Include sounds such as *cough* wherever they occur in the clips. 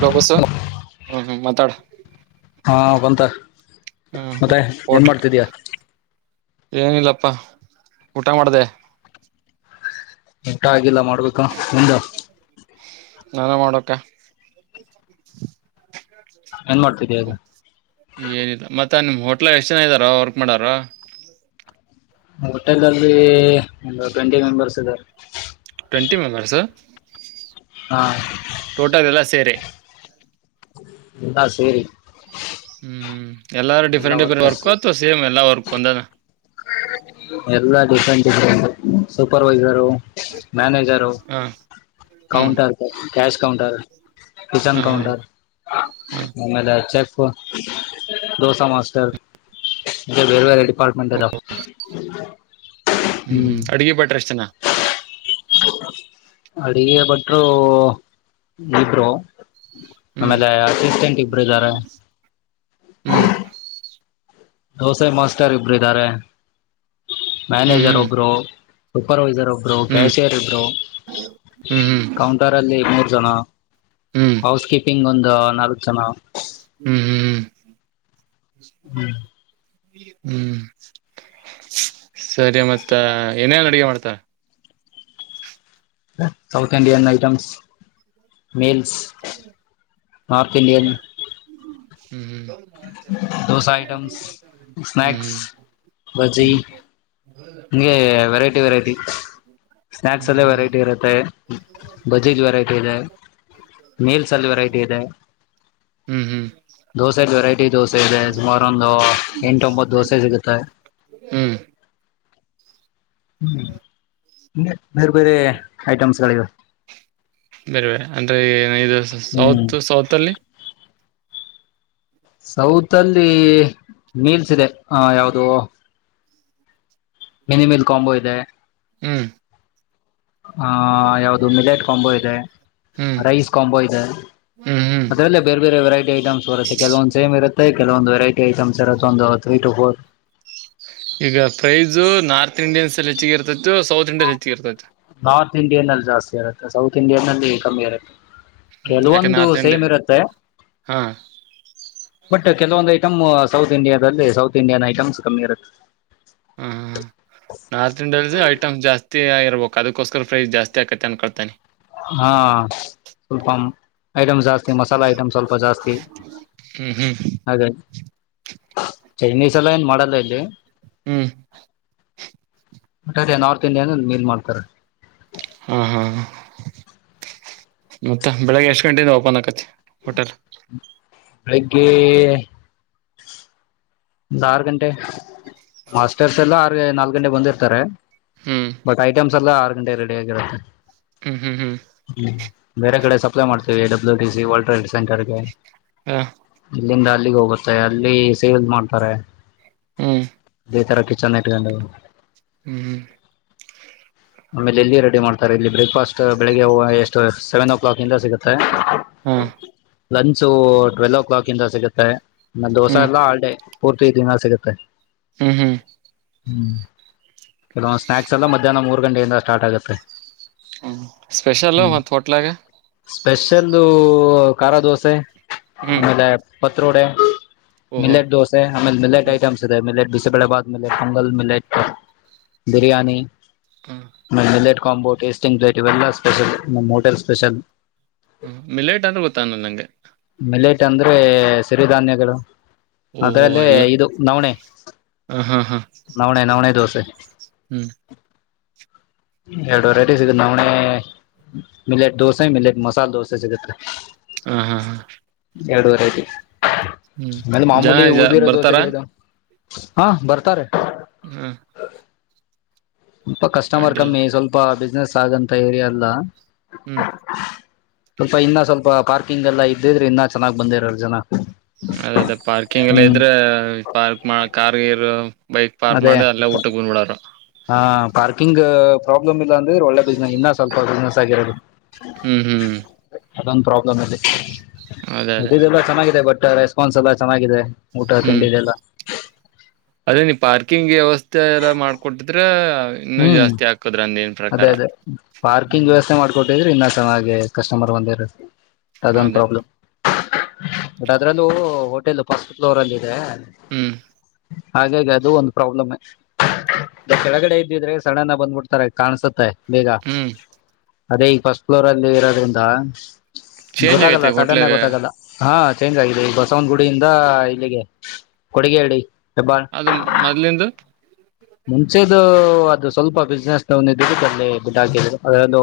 ಹ್ಮ್ ಹ್ಮ್ ಮಾತಾಡ ಹಾ ಬಂತ ಹ್ಮ ಮತ್ತೆ ಏನ್ ಹಟ್ಲ್ ಮಾಡ್ತಿದೀಯ ಏನಿಲ್ಲಪ್ಪಾ ಊಟ ಮಾಡ್ದ ಉಂಟ ಆಗಿಲ್ಲ ಮಾಡ ಮಾಡಬೇಕಾ ಒಂದ ನಾನೇ ಮಾಡೋಕ ಏನ್ ಮಾಡ್ತಿದೀಯ ಈಗ ಏನಿಲ್ಲ ಮತ್ತೆ ಮತ್ತ ನಿಮ್ ಹೋಟ್ಲ್ ಎಷ್ಟ್ ಜನ ಇದ್ದಾರ ವರ್ಕ್ ಮಾಡಾರ ಹೋಟೆಲ್ ಅಲ್ ಒಂದು ಟ್ವೆಂಟಿ ಮೆಂಬರ್ಸ್ ಇದಾರೆ ಟ್ವೆಂಟಿ ಮೆಂಬರ್ಸ ಹಾ ಟೋಟದ ಎಲ್ಲ ಸೇರೆ ಎಾ ಸರಿ ಹ್ಮ್ ಹ್ಮ ಎಲ್ಲ ಡಿಫರೆಂಟ್ ಡಿಫರೆಂಟ್ ವರ್ಕ್ಥವಾ ಸೇ್ ಎಲ್ಲ ವರ್ಕ್ ಕೊಂದನ ಎಲ್ಲಾ ಡಿಫ್ರೆಂಟ್ ಇಫ್ರ ಸೂಪರ್ವೈಸರು ಮನೇಜರು ಹ ಹ್ಮ್ ಕೌಂಟರ್ ಕ್ಯಾಶ್ ಕೌಂಟರ್ ಕಿಚನ್ ಹ ಹಾ ಕೌಂಟರ್ ಹ ಆಮೇಲೆ ಚೆಕ್ ದೋಸ ಮಾಸ್ಟರ್ ಬೇರೆ ವೆರೈಟಿ ಅಪಾರ್ಟ್ಮೆಂಟ್ದ *inaudible* ಹ್ಮ್್ಮ್ ಅಡ್ಗೆ ಬಟ್ರ ಅಷ್ಟನ ಅಡಿಗೆ ಬಟ್ರು ಇಬ್ರು ಹ್ಮ್ ಆಮೇಲೆ ಅಸಿಸ್ಟೆಂಟ್ ಇಬ್ಬರು ಇದಾರೆ ಹ್ಮ್ ದೋಸೆ ಮಾಸ್ಟರ್ ಇಬ್ರು ಇದ್ದಾರೆ ಹ್ಮ್ ಮನೇಜರ್ ಹ್ಮ್ ಒಬ್ರ ಸೂಪರ್ೈರ್ ಬ್ರ ಹ್ಮ್ ಕ್ಯಾಸಿಯರ್ ಇ ಬ್ರೋ ಹ್ಮ್ ಕೌಂಟರ್ ಅಲ್ಲಿ ಮೂರು ಜಣ ಹ್ಮ್ ಹೌಸ್ ಕೀಪಿಂಗ್ ಒಂದು ನಾಲ್ಕ ಜನ ಹ್ಮ ಹ್ಮ್ ಹ್ಮ್ ಸರಿ ಮತ್ತ ಏನಲ್ಲ ಅಡಗೆ ಮಾಡ್ತ ಸೌತ್ ಇಂಡಿಯನ್ ಐಟಮ್ಸ್ ಮೀಲ್ಸ್ ಹಾತಿಲ್ಲಿ ಹ್ಮ್ ದೋಸಾ ಐಟಮ್ಸ್ ಸ್ನಾಯಕ್ಸ್ ಹ್ಮ್ ಬ್ಜಿ ಹ್ಮ್ ಹ್ಮ್ ಹಂಗೆ ವೆರೈಟಿ ವೆರೈಟಿ ಸ್ನಾಯಕ್ಸ್ ಹ್ಮ್ ಅಲ್ಲಿ ಹ್ಮ್ ವೆರೈಟಿ ಇರುತ್ತೆ ಬಜೀಜ್ ವೆರೈಟಿ ಇದೆ ಮೀಲ್ಸ್ ಅಲ್ಲಿ ವೆರೈಟಿ ಇದೆ ಹ್ಮ್ ಹ್ಮ್ ಹ್ಮ್ ದೋಸೆ ವೆರೈಟಿ ದೋಸೆ ಇದೆ ಸುಮಾರ ಒಂದು ಎಂಟೊಂಬತ್ತು ದೋಸೆ ಸಿಗುತ್ತೆ ಹ್ಮ್ ಹ್ಮ್ ಬೇರೆ ಬೇರೆ ಐಟಮ್ಸ್ಗಳಿವ ಬೇರೆ ಬೇರೆ ಅಂದ್ರೆ ಇದು ಹ್ಮ್ ಸೌತ್ ಸೌತ್ ಅಲ್ಲಿ ಸೌತ್ ಅಲ್ಲಿ ಮೀಲ್ಸ್ ಇದೆ ಹ ಯಾವ್ದ ಮಿನಿಮಿಲ್ ಕಾಂಬೋ ಇದೆ ಹ್ಮ್ ಹ ಯಾವುದು ಮಿಲೆಟ್ ಕಾಂಬೋ ಇದೆ ಹ್ಮ್ ರೈಸ್ ಕಾಂಬೋ ಇದೆ ಹ್ಮ್ ಹ್ಮ್ ಅದರಲ್ಲ ಬೇರೆ ಬೇರೆ ವೆರೈಟಿ ಐಟಮ್ಸ್ ಬತ್ತೆ ಕೆಲವಂದು ಸೇಮ್ರುತ್ತೆ ಕೆಲೊಂದು ವೆೈಿ ಐ ಅ್ರದ ಒಂದು ತ್ರ ಟ ಫೋರ್ ಈಗ ಪ್ರೈಜು ನಾರ್ತ್ ಇಂಡಿಯನ್ಸ್ ಅಲ್ಲಿ ಹೆಚ್ಚಿಗೆ ಇರ್ತ್ತ ಇ ಸೌತ್ ಇಂಡಿಯಾ ಹೆೆಚ್ಚಿರ್ತೈತೆ ನಾರ್ತ್ ಇಂಡಿಯನ್ ಅಲ್ಲಿ ಜಾಸ್ತಿ ಇರುತ್ತೆ ಸೌತ್ ಇಂಡಿಯನ್ಲ್ಲಿ ಕಮ್ಮಿ ಇರುತ್ತೆ ಹ್ಮ್ ಯಾಕೆ ಕೆಲವೊಂದು ನಾರ್ತ್ ಸೇಮ್ ಇಂಡಿಯನ್ ಇರುತ್ತೆ ಹಾ ಬಟ್ ಕೆಲವೊಂದು ಐಟಮ್ ಸೌತ್ ಇಂಡಿಯಾದಲ್ಲಿ ಸೌತ್ ಇಂಡಿಯನ್ ಐಟಮ್ಸ್ ಕಮ್ಮಿ ಇರುತ್ತೆ ಹಾ ನಾರ್ತ್ ಇಂಡಿಯಲ್ ಐಟಮ್ ಜಾಸ್ತಿ ಆಗ ಒಕ್ಕದಕ್ಕೋಸ್ಕರ ಫೈ ಜಾಸ್ತಿ ಆಾತೆ ಅನ್ಕಳ್ತಾನೆ ಹಾ ಸ್ವಲ್ಪ ಐಟಮ್ಸ್ ಜಾಸ್ತಿ ಮಸಾಲಾ ಐಟಮ್ಸ್ ಸ್ವಲ್ಪ ಜಾಸ್ತಿ ಹ್ಮ್ ಹ್ಮ್ ಅದೇ ಚೈನೀಸ್ ಎಲ್ಲ ಏನ್ ಮಾಡಲ್ಲ ಇಲ್ಲಿ ಹ್ಮ್ ಮಟಟ ನಾರ್ತ್ ಇಂಡಿಯನ್ ಮೀನ್ ಮಾಡ್ತಾರೆ ಹಾ ಹಾ ಮತ್ತ ಬೆಳಿಗ್ಗೆ ಎಷ್ಟ ಗಂಟೆಯಿಂದ ಓಪನ್ ಆಕತ್ತ ಹೋಟಲ್ ಬೆಳಿಗ್ಗೆ ಆರು ಗಂಟೆ ಮಾಸ್ಟರ್ಸ್ ಎಲ್ಲ ಆರ್ ನಾಲ್ಕ ಗಂಟೆ ಬಂದಿರ್ತಾರೆ ಹ್ಮ್ ಬಕ ಐಟಮ ಸಲ ಆರು ಗಂಟೆ ರೆಡಿ ಆಗಿರುತ್ತೆ ಹ್ಮ್ ಹ್ಮ್ ಹ್ಮ್ ಹ್ಮ ಬೇರೆ ಕಡೆ ಸಪ್ಲೈ ಮಾಡ್ತೇವಿ ಡಬ್ಯೂ ಟ ಸಿ ವರ್ಲ್ಡ್ ಟ್ರಡ್ ಸೆಂಟರ್ಗೆ ಹಾ ಇಲ್ಲಂದ ಹೋಗುತ್ತೆ ಅಲ್ಲಿ ಸೇವ ಮಾಡ ಹ್ಮ್ ಅೇತಿರಕ್ಕೆ ಚನ್ನ ಕ ಹ್ಮ್ ಹ್ಮ್ ಆಮೇಲೆ ಇಲ್ಲಿ ರೆಡಿ ಮಾಡ್ತಾರೆ ಇಲ್ಲಿ ಬ್ರೇಕ್ಫಾಸ್ಟ್ ಬೆಳಿಗ್ಗೆ ಎಷ್ಟು ಸೆವೆನ್ ಕ್ಲಾಕ್ ಇಂದ ಸಿಗುತ್ತೆ ಹಾ ಲಂಚ ಟ್ವೆಲ್ವ ಕ್ಲಾಕ್ ಇಂದ ಸಿಗುತ್ತೆ ದೋಸೆ ಹ್ಮ್ ಎಲ್ಲ ಹಾಲ್ಡೇ ಪೂರ್ತಿ ದಿಂದ ಸಿಗುತ್ತೆ ಹ್ಮ್ ಹ್ಮ್ ಹ್ಮ ಕೆಲ ಸ್ನಾಯಕ್ಸ್ ಎಲ್ಲ ಮಧ್ಯಾಹ್ನ ಮೂ *unintelligible* ಮೂ ಗಂಟೆಯಿಂದ ಸ್ಟಾರ್ಟ್ ಆಗುತ್ತೆ ಸ್ಪೆಷಲ್ ಮತ್ತ ಹೋಟ್ಲಾಗ ಸ್ಪೆಷಲ್ದು ಖಾರ ದೋಸೆ ಹ್ಮ್ ಮದೆ ಪತ್ರೋಡೆ ಓಹೋ ಮಿಲೆಟ್ ದೋಸೆ ಆಮೇಲೆ ಮಿಲೆಟ್ ಹ್ಮ್ ಐಟಮ್ಸ್ ಇದೆ ಮಿಲೆಟ್ ಬಿಸಿಬಳೆಬಾದ್ ಮಿಲೆಟ್ ಮೊಂಗಲ್ ಮಿಲೆಟ್ ಬಿರಿಯಾನಿ ಹಾ ನ ಮಿಲೆಟ್ ಕಾಂಬೋ ಟೇಸ್ಟಿಂಗ್ ಪ್ಲೇಟ್ ಇವೆಲ್ಲ ಸ್ಪೆಷಲ್ ನಮ್ಮ್ ಹೋಟೆಲ್ ಸ್ಪೆಷಲ್ *unintelligible* ಮಿಲೇಟ್ ಅಂದರು ಗೊತ್ತ ಅ ನಂಗೆ ಮಿಲೇಟ್ ಅಂದ್ರೆ ಸಿರಿ ಧಾನ್ಯಗಳು ಓಹೋ ಅದ್ರಲ್ಲೇ ಎಲ್ಲ ಇದು ನವಣೆ ಹ ಹ ಹಾ ಹಾ ನವಣ ನವಣ ದೋಸ ಹ್ಮ್ ಎರಡು ವೆರೈಟಿ ಸಿಗತ್ ನಾವಣೆ ಮಿಲೆಟ್ ದೋಸೆ ಮಿಲೆಟ್ ಮಸಾಲೆ ದೋಸೆ ಸಿಗತ್ ಹ ಹಾ ಹಾ ಎರಡು ವೆರೈಟಿ ಹ್ಮ್ ಅಂದ ಜನ ಮಾಮೂಲಿ ಜ ಉಊದಿರೋ ಬರ್ತಾರ ದೋಸೆಗಳಿದಾವ ಹಾ ಬರ್ತಾರೆ ಹ್ಮ ಸ್ಲ್ಪ ಕಸ್ಟಮರ್ ಕಮ್ಮಿ ಸ್ವಲ್ಪ ಬ ಬಿಸ್ಿನನೆಸ್ ಆಗಂತ ಏರಿಯ ಅಲ್ಲ ಹ್ಮ್ ಸ್ವಲ್ಪ ಇನ್ನ ಸ್ವಲ್ಪ ಪಾರ್ಕಿಂಗ್ ಎಲ್ಲ ಇದಿದ್ರೆ ಇನ್ನ ಚೆನ್ನ್ ಬಂದಿರ ಜನ ಅದ ಅದೇ ಪಾರ್ಕಿಂಗ್ ಎಲ್ಲ ಹ್ಮ್ ಇದ್ರೆ ಪಾರ್ಕ್ ಕಾರ್ಗರು ಬೈಕ್ ಪಾರ್ಕ್ ಅದೇ ಮಾಡಿ ಅಲ್ಲೇ ಊಟಕ್ಕೆ ಕು ಬಂದ್ಬಿಡರು ಹಾ ಪಾರ್ಕಿಂಗ್ ಪ್ರಾಬ್ಲಮ್ ಇಲ್ಲ ಅಂದ್ರೆ ಒಳ್ಳೆ ಬಿಸ್ನೆಸ್ ಇನ್ನ ಸ್ವಲ್ಪ ಬಿಸ್ನೆಸ್ ಆಗಿರೋದು ಹ್ಮ್ ಹ್ಮ್್ಮ ಅದೊಂದು ಪ್ರಾಬ್ಲಮ್ ಅಲ್ಲಿ ಅದೇ ಮದದೆಲ್ಲ ಚೆನ್ನಾಗಿದೆ ಬಟ್ ರೆಸ್ಪಾನ್ಸ್ ಎಲ್ಲ ಚೆನ್ನಾಗಿದೆ ಊಟ ಹ್ಮ್ ತಿಂಡಿದೆಲ್ಲ ಅದೇ ನೀ ಪಾರ್ ಕುಕ್ಕಿಂಗ್ ವ್ಯವಸ್ಥೆ ಎಲ್ಲ ಮಾಡ್ಕೊಟ್ಟಿದ್ರೆ ಇನ್ನೂ ಹ್ಮ್ ಜಾಸ್ತಿ ಹಾಕದ್ರ ಅಂದೇನ್ ಅದೇ ಪ್ರಕಾರ ಅದೇ ಪಾರ್ಕಿಂಗ್ ಹ್ಮ್ ವ್ಯವಸ್ಥೆ ಮಾಡ್ಕೊ ್ರಿ ಇನ್ನ ಸ ಹಾಗೆ ಕಸ್ಟಮರ್ ಒಂದ ದ ಒಂದು ಅದೇ ಪ್ರಾಬ್ಲ್ ಬಟ್ ಅದ್ರಲ್ಲೂ ಹೋಟೆಲ್ ಫಸ್ಟ್ ಫ್ಲೋರ್ ಅಲ್ಲಿ ಇದೆ ಹ್ಮ್ ಹಾಗಾಗಿ ಅದು ಒಂದು ಪ್ರಾಬ್ಲಮ್ ಕೆಳಗಡೆ ಿದ್ರೆ ಸಡನ್ ಬಂದ್ಬಿಡ್ತಾರೆ ಕಾಣಸುತ್ತೆ ಬೇಗ ಹ್ಮ್ ಅದೇ ಈ ಫಸ್ಟ್ ಫ್ಲೋರ್ ಅಲ್ಲಿ ಇರೋದ್ರಿಂದ ಚೇಂಜ್ ಗೊತ್ತಾಗಲ್ಲ ಆಗೈತೆ ಸಟನ್ ಹೋಟ್ಲಾಗ ಗೊತ್ತಾಗಲ್ಲ ಹಾ ಚೇಂಜ್ ಆಗಿದೆ ಬಸವನಗುಡಿಯಿಂದ ಇಲ್ಲಿಗೆ ಕೊಡುಗೆಹಳ್ಳಿ ಅದು ಮೊದ್ಲಿಂದು ಮುಂಚೆದುು ಅದು ಸ್ವಲ್ಪ ಬಿಸ್ನೆಸ್ ಇದ ಅಲ್ಲಿ ಬಿಡ್ ಹಾಕಿದ ಅದಂದು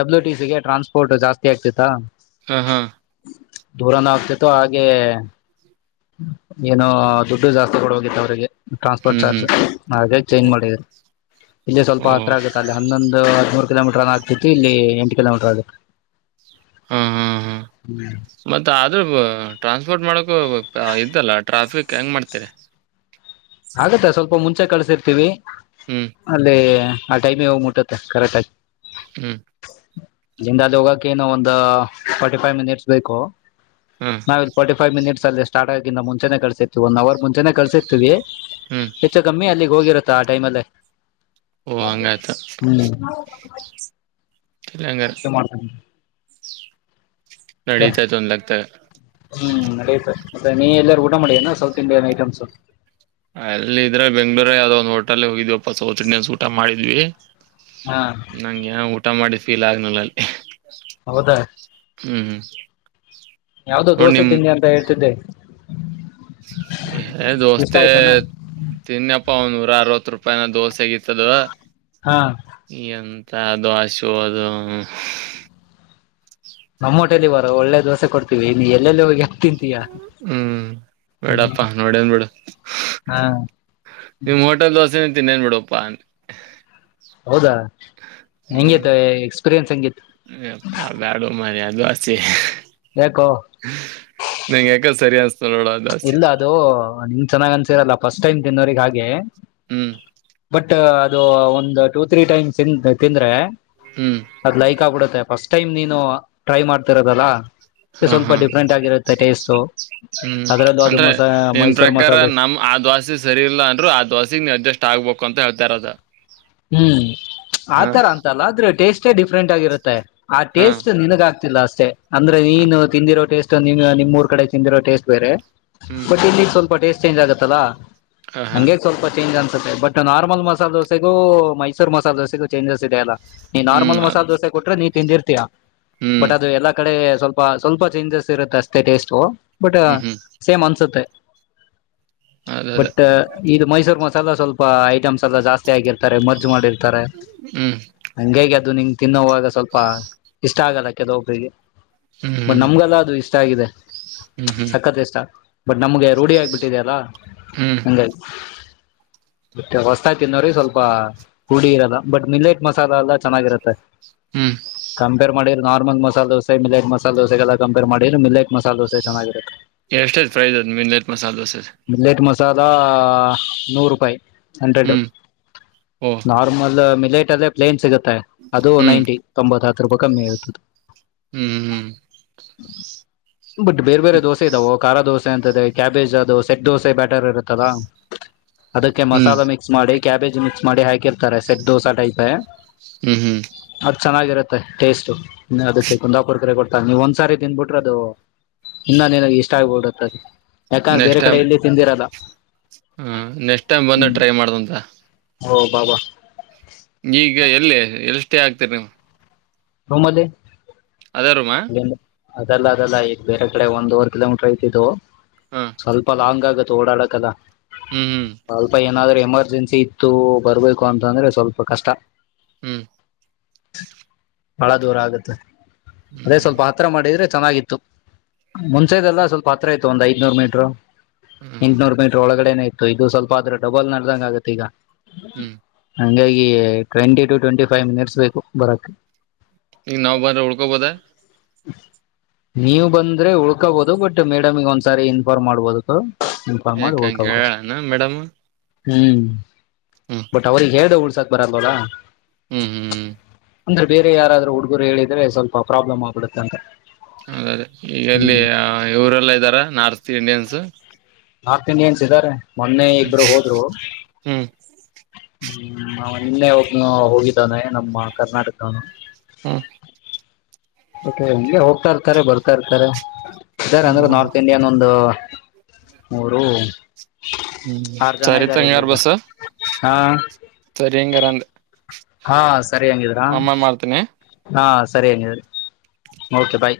ಡಬ್ಲ್ಯೂ ಟ ಸಿಗೆ ಟ್ರಾನ್ಸ್ಪೋರ್ಟ್ ಜಾಸ್ತಿ ಆಗ್ತಿತ್ತಾ ಹಾ ಹಾ ದೂರನ ಆಗ್ತಿತ್ತು ಹಾಗೆ ಏನೋ ದುಡ್ಡು ಜಾಸ್ತಿ ಕೊಡ ಹೋಗಿತ್ತು ಅವ್ರಿಗೆ ಟ್ರಾನ್ಸ್ಪೋರ್ಟ್ ಹ್ಮ್ ಚಾರ್ಜ್ ಹ್ಮ್ ಹಾಗೆ ಚೇಂಜ್ ಮಾಡಿದ್ರು ಇಲ್ಲಿ ಸ್ವಲ್ಪ ಓ ಹತ್ರರ ಆಗುತ್ತ ಅಲ್ಲಿ ಹನ್ನೊಂದು ಹದೂರು ಕಿಲೋಮೀಟರ್ ನ್ ಆಗ್ತಿತ್ತು ಇಲ್ಲಿ ಎಂಟ ಕಿಲೋಮೀಟರ್ ಆಗತ್ತು ಹಾ ಹಾ ಹಾ ಮತ್ತ ಆದ್ರ ಟ್ರಾನ್ಸ್ಪೋರ್ಟ್ ಮಾಡಕ ಇದ್ದಲ್ಲ ಟ್ರಾಫಿಕ್ ಹೆಂಗ್ ಮಾಡ್ತೀರಿ ಆಗತ್ತೆ ಸ್ವಲ್ಪ ಮುಂಚೆ ಕಳ್ಸಿರ್ತೀವಿ ಹ್ಮ್ ಅಲ್ಲಿೇ ಆಟೈಮ್ ಎವ್ ಮಟ ತಖರತ ಹ್ಮ್ ಇಲ್ಲಿಂದ ಅಲ್ಲಿ ಹೋಗಕ ಏನು ಒಂದು ಫಾರ್ಟಿ ಫೈವ್ ಮಿನಿಟ್ಸ್ ಬೇಕು ಹ್ಮ್ ನ ಫೋರ್ಟಿಫೈ್ ಮಿನಿಟ್ ಲ್ಲಿ ಸ್ಟಾರ್ಟ್ ಆಗ ಮುಂಚೆ ಕಳಸರ್ತಿವಿ ಒನ್ ಅವರ್ ಮುಚೆ ಕಳಸರ್ತತಿವಿ ಹ್ಮ್ ಹೆ ಕಮ್ಮ ಅಲ್ಲಿ ಹೋಗಿರತ್ತಾ ಆ ಟೈಮ್ ಅಲ್ಲೇ ಓ ಹಂಗಾಯ್ತು ಹ್ಮ್ ಇಲ್ಲ ಹಂಗಾರ ಮಾಡ ನಡೀತಾ ತೊಂದ ಆಗ್ತದೆ ಹ್ಮ್ ನಡೆಯುತ್ತೆ ಮತ್ತೆ ನೀ ಎಲ್ಲರೂ ಊಟ ಮಾಡಿನ ಸೌತ್ ಇಂಡಿಯನ್ ಐಟಮ್ಸ್ ಅಲ್ಲ ಇದ್ರೆ ಬೆಂಗಳೂ ಯಾವ್ದೋ ಒಂದ್ ಹೋಟೆಲ್ ಹೋಗ್ವಪ್ಪಾ ಸೌಚಣ್ಯನ್ ಊಟ ಮಾಡಿದ್ವಿ ಹ ಹಾ ನಂಗೆ್ಯಾ ಊಟ್ಟ ಊಟ ಮಾಡಿ ಫೀಲ್ ಆಗನಲ್ಲಿ ಹೌದಾ ಹ್ಮ್ ಹ್ಮ ಯಾವ್ದೋ ದೋಸೆ್ದನ್ನಿ ಅಂತ ಹೇಳ್ತಿದ್ದೆ ಇಷ್ಟ ದೋಸ್ತೆ ಆಯ್ತಾನ ತಿನ್ಯ ಪಾವನ್ರ ಅರವತ್ತು ರೂಪಾಯಿನ ದೋಸಗತ್ತು ತದು ಹಾ ಎಂತ ಎಂಥ ದ್ವಾಸಿಯೋ ಅದು ನಮ್ಮ ಹೊಟೇಲಿ ಬಾರೋ ಒಳ್ಳೆ ದೋಸೆ ಕೊಡ್ತೀವಿ ನೀ ಎಲ್ಲೆಲ್ಲಿ ಹೋಗಿ ಹತಿ ಹೂ ಬೇಡಪ್ಪಾ ನೋಡೇನ್ ಬಿಡು ಹಾ ನಿಮ್ ಹೋಟೆಲ್ ದೋಸೆ ತಿಂದೆನ ಬಿಡಪ್ಪಾ ಅಂತ ಹೌದಾ ಹೆಂಗೈತೆ ಎಕ್ಸ್ ಪಿರಿಯನ್ಸ್ ಹೆಂಗಿತ್ತು ಎಪ್ಪಾ ಬ್ಯಾಡೋ ಮಾರಯ್ಯ ದ್ವಾ ಸಿ ಯಾಕೋ ನಂಗ್ ಯಾಕೋ ಸರಿಆನ್ಸ್- ಇಲ್ಲ ಅದು ನಿನ್ ಚೆನ್ನಾಗ ಅನ್ಸಿರಲ್ಲ ಫಸ್ಟ್ ಟೈಮ್ ತಿನ್ನೋರಿಗೆ ಹಾಗೆ ಹ್ಮ್ ಬಟ್ ಅದು ಒಂದು ಟೂ ತ್ರೀ ಟೈಮ್ಸ್ ತಿಂದ್ರೆ ಹ್ಮ್ ಅದ ಲೈಕ್ ಆಗಿ ಕೊಡುತ್ತೆ ಪಸ್ ಟೈಮ್ ನೀನು ಟ್ರೈ ಮಾಡ್ತಿರೋದಲ್ಲಾ ಹಾ ಸ್ವಲ್ಪ ಹಾ ಡಿಫ್ರೆಂಟ್ ಆಗಿರುತ್ತೆ ಟೇಸ್ಟು ಹ್ಮ್ ಅದರಲ್ಲೂ ಅದು ಅಂದ್ರೆ ಮಸ ನಿಮ್ ಮೈಸೂರು ಪ್ರಕಾರ ಮಸಾಲೆ ನಮ್ ಆ ದ್ವಾಸಿ ಸರಿ ಇಲ್ಲ ಅಂದ್ರು ಆ ದ್ವಾಸಿ ನೀ ಅಡ್ಜಸ್ಟ್ ಆಗ್ಬೇಕು ಕೊಂತ ಹೇಳ್ತಾರ ಅದ ಹೂ ಆತರ ಅಂತಲ್ಲ ಆದ್ರೆ ಟೇಸ್ಟ್ ಷ್ಟೇ ಡಿಫ್ರೆಂಟ್ ಆಗಿರುತ್ತೆ ಆ ಹಾ ಟೇಸ್ಟ್ ನಿನಗ ಆಗ್ತಿಲ್ಲ ಅಷ್ಟೇ *unintelligible* ಅಂದ್ರೆ ಹಾ ನೀನು ತಿಂದಿರೋ ಟೇಸ್ಟ್ ನಿಮ್ಮೂರು ಕಡೆ ತಿಂದಿರೋ ಟೇಸ್ಟ್ ಬೇರೆ ಹ್ಮ್ ಬಟ್ ಇಲ್ಲಿ ಸ್ವಲ್ಪ ಟೇಸ್ಟ್ ಚೇಂಜ್ ಆಗತ್ತಲ್ಲಾ ಹಾ ಹಾ ಹಂಗೆ ಸ್ವಲ್ಪ ಚೇಂಜ್ ಅಂತ ಬಟ್ ನಾರ್ಮಲ್ ಮಸಾಲೆ ದೋಸೆ ಇಗೂ ಮೈಸೂರು ಮಸಾಲೆ ದೋಸೆಗೂ ಚೇಂಜಸ್ ಇದೆ ನೀ ಹ್ಮ್ ನಾರ್ಮಲ್ ಅದ್ ಮಸಾಲೆ ದೋಸೆ ಕೊಟ್ರೆ ನೀ ತಿಂದಿರ್ತೀಯಾ ಹ್ಮ್ ಬಟ್ ಅದು ಎಲ್ಲಾ ಕಡೆ ಸ್ವಲ್ಪ ಸ್ವಲ್ಪ ಚೇಂಜಸ್ ಇರುತ್ತೆ ಅಷ್ಟೇ ಟೇಸ್ಟು ಬಟ್ ಹ್ಮ್ ಹ್ಮ್ ಸೇಮ್ ಅನ್ಸುತ್ತೆ ಅದ್ ಅದೇ ಬಟ್ ಇದು ಮೈಸೂರು ಮಸಾಲ ಸ್ವಲ್ಪ ಹಮಸ ರಜಾಸ್ *unintelligible* ಆಗಿತ ಮ್ ಮಾಡಿ *unintelligible* ತರೆ ಹ್ಮ್ ಹಂಗಾಗಿ ಅದು ನಿಂ ತಿನ್ನವಾಗ ಸ್ವಲ್ಪ ಇಷ್ಟ ಆಗಲ್ಲ ಕೆಲವೊಬ್ಬರಿಗೆ ಹ್ಮ್ ಬಟ್ ಹ್ಮ್ ನಮ್ಗೆಲ್ಲ ಅದು ಇಷ್ಟ ಆಗಿದೆ ಹ್ಮ್ ಹ್ಮ್ ಸಕ್ಕತ್ ಇಷ್ಟ ಬಟ್ ನಮ್ಗೆ ರೂಢಿ ಆಗ್ಬಿಟ್ಟಿದೆಯಲ್ಲಾ ಹ್ಮ್ ಹಿಂಗಾಗಿ ಮತ್ತೆ ಹೊಸ್ತಾಗಿ ವ್ರಿ ಸ್ವಲ್ಪ ಪುಡಿ ಇರಲ್ಲ ಬಟ್ ಮಿಲೆಟ್ ಮಸಾಲ ಎಲ್ಲಾ ಚೆನ್ನಾಗಿರುತ್ತೆ ಹ್ಮ್ ಕಂಪೇರ್ ಮಾಡಿರ ನಾರ್ಮಲ್ ಮಸಾಲಾ ದೋಸೆ ಮಿಲೆಕ್ ಮಸಾಲೆ ದೋಸೆಗೆಲ್ಲ ಕಂಫೆರ್ ಮಾಡಿದೆ ಮಿಲೆಕ್ ಮಸಾಲ ದೋಸೆ ಚನ್ನಗಿರುತ್ತೆ ಎಷ್ಟೇ್ ಫ್ರೈ್ ಮಿಲೆಟ್ ಮಸಾಲ ದೋಸೆ ಸಾದಾ ನೂರು ರೂಪಾಯಿ ಹಂಡ್ರೆಡ್ ಹ್ಮ್ ಓ ನಾರ್ಮಲ್ ಮಿಲೆಟ್ ಅಲ್ಲೇ ಪ್ಲೇನ್ ಸಿಗು ಅದು ಹ್ಮ್ ನೈನ್ಟಿ ತೊಂಬತ್ ಹ ಹತ್ತು ರೂಪಾಯಿ ಕಮ್ಮಿ ಆಗತದೆ ಹ್ಮ್್ಮ ಹ್ಮ್ ಬಟ್ ಬೇರೆ ಬೇರೆ ದೋಸೆ ಇದಾವ ಖಾರ ದೋಸೆ ಂತ ಕ್ಯಾಬೇಜ್ ಅದು ಸೆಟ್ ದೋಸೆ ಬ್ಯಾಟರ್ ಇರುತ್ತಲ್ಲ ಅದಕ್ಕೆ ಹ್ಮ್ ಮಸಾಲ ಮಿಕ್ಸ್ ಮಾಡಿ ಕ್ಯಾಬೇಜ್ ಮಿಕ್ಸ್ ಮಾಡಿ ಹಾಕಿರ್ತಾರೆ ಸೆಟ್ ದೋಸಾ ಟೈಪ್ ಹ್ಮ್ ಹ್ಮ್ ಮ ಟೇಸ್ಟ್ ಅದಕ್ಕೆ ಕುಂದಾಪುರ ಕರೆ ಕೊಡ್ತಾರೆ ನೀವ್ ಒಂದ್ಸಾರಿ ತಿಂದಬಿಟ್ಟರೆ ಅದು ಇನ್ನ ನಿನಗೆ ಇಷ್ಟ ಆಗ್ಬೋಡತ್ತ ಯಾಕಂದ್ರೆ ಬೇರೆ ಕಡೆ ಎಲ್ಲಿ ತಿಂದಿರಲ್ಲ ಹ್ಮ ನೆಕ್ಸ್ಟ್ ಟೈಮ್ ಬಂದ ಹ್ಮ್ ಟ್ರೈ ಮಾಡ್ದಂತ ಓ ಬಾ ಬಾ ಈಗ ಎಲ್ಲೇ ಎಷ್ಟೇ ಆಗ್ತರಿ ನೀವು್ ರೂಮಲ್ಲಿ ಅೇ ರೂಮ ಅದಲ್ಲ ಅದಲ್ಲ ಈ ಬೇರೆ ಕಡೆ ಒಂದ್ವರ್ ಕಿಲೋಮೀಟರ್ ಐ್ತಿದ್ದು ಹಾ ಸ್ವಲ್ಪ ಲಾಂಗ್ ಆಗುತ್ತೆ ತೋಡಡಕ್ಕದಾ ಹ್ಮ್ ಹ್ಮ್ ಅಾಲ್ಪ ಏನಾದ್ರೂ ಹೆ ರ್ಜೆನ್ಸಿ ಇತ್ತು ಬರ್ಬೇಕು ಅಂತ ಅಂದ್ರೆ ಸ್ವಲ್ಪ ಕಷ್ಟ ಹ್ಮ್ ಬಹಳ ದೂರ ಆಗತ್ತೆ ಅದೇ ಹ್ಮ್ ಸ್ವಲ್ಪ ಆಥರ ಮಾಡಿದ್ರೆ ಚೆನ್ನಾಗಿತ್ತು ಮುಂಚೆದೆಲ್ಲ ಸ್ವಲ್ಪ ಹತ್ರ ಇತ್ತು ಒಂದ್ ಐದ್ನೂರ್ ಮೀಟರು ಹ್ಮ್ ಎಂಟುೂರು ರೂಪಾಯಿ ಒಳಗೆ ಕಡೆನ ಇತ್ತು ಇದು ಸ್ವಲ್ಪ ಆದ್ರೆ ಡಬಲ್ ನಡ್ದಂಗ ಆಗುತ್ತೆ ಈಗ ಹ್ಮ್ ಹಂಗಾಗಿ twenty to twenty five minutes ಬೇಕು ಬರಕ್ಕೆೆ ಈಗ ನಾವವು ಬ್ರ ಉಳ್ಕೊಬೋದ ನೀವು ಬಂದ್ರೆ ಉಳ್ಕೋಬಹದು ಬಟ್ ಮೇಡಮಿಗೆ ಒಂದ್ಸಾರಿ ಇನ್ಫಾರ್ಮ್ ಮಾಡ್ಬೋದು ಇನ್ಫಾರ್ಮ್ ಮಾಡಿ ಯಾಕಂಗ ಉಳ್ಕೋಬಹುದು ಹೇಳಣ ಮೇಡಮ್ ಹ್ಮ್ ಹ್ಮ್ ಬಟ್ ಅವರಿ ಹೇಳ್್ದೌ ಬರಬಲ ಹ್ಮ್ ಹ್ಮ್ ಹ್ಮ್ ಅಂದ ಬೇರೆ ಯಾರಾದರು ಹುಡುಗರು ಹೇಳಿದ್ರೆ ಸ್ವಲ್ಪ ಪ್ರಾಬ್ಲಮ್ ಆಗ್ಬಿಡುತ್ತ ಅಂತ ಅೆ ಈಗಲ್ಲಿ ಹ್ಮ್ ಇವರೆಲ್ಲ ಇದ್ದಾರ ನಾರ್ತ್ ಇಂಡಿಯನ್ಸ್ ನಾರ್ತ್ ಇಂಡಿಯನ್ಸ್ ಇದ್ದಾರೆ ಮೊನ್ನೆ ಹ್ಮ್ ಇಬ್ರು ಹೋದ್ರು ಹ್ಮ್ ಹ್ಮ್ ನಾವನ್ನೆ ಹೋಗ ಹೋಗಿದವಾನೇ ನಮ್ಮ ಕರ್ನಾಟಕನು ಹ್ಮ್ ಮತ್ತೆ ಹಗೆ ಹೋಗ್ತಾ ಇರ್ತಾರೆ ಬರ್ತಾ ಇರ್ತಾರೆ ಇದರ್ ಅಂದ್ರೆ ಹ್ಮ್ ನಾರ್ತ್ ಇಂಡಿಯನ್ ಒಂದು ಮೂರು ಹ್ಮ್ ಆರು ಜನ ಸರಿ ಇದ್ದಾರೆ ತಂಗಾರ ಇಲ್ಲಿಗ ಬಸ್ಸ ಹಾ ಸರಿಂಗಾರ ಅಂದ ಹಾ ಸರಿ ಹಂಗಿದ್ರ ಅಮ್ಮ ಮಾಡ್ತೀನಿ ಹಾ ಸರಿ ಓಕೆ ಬಾಯ್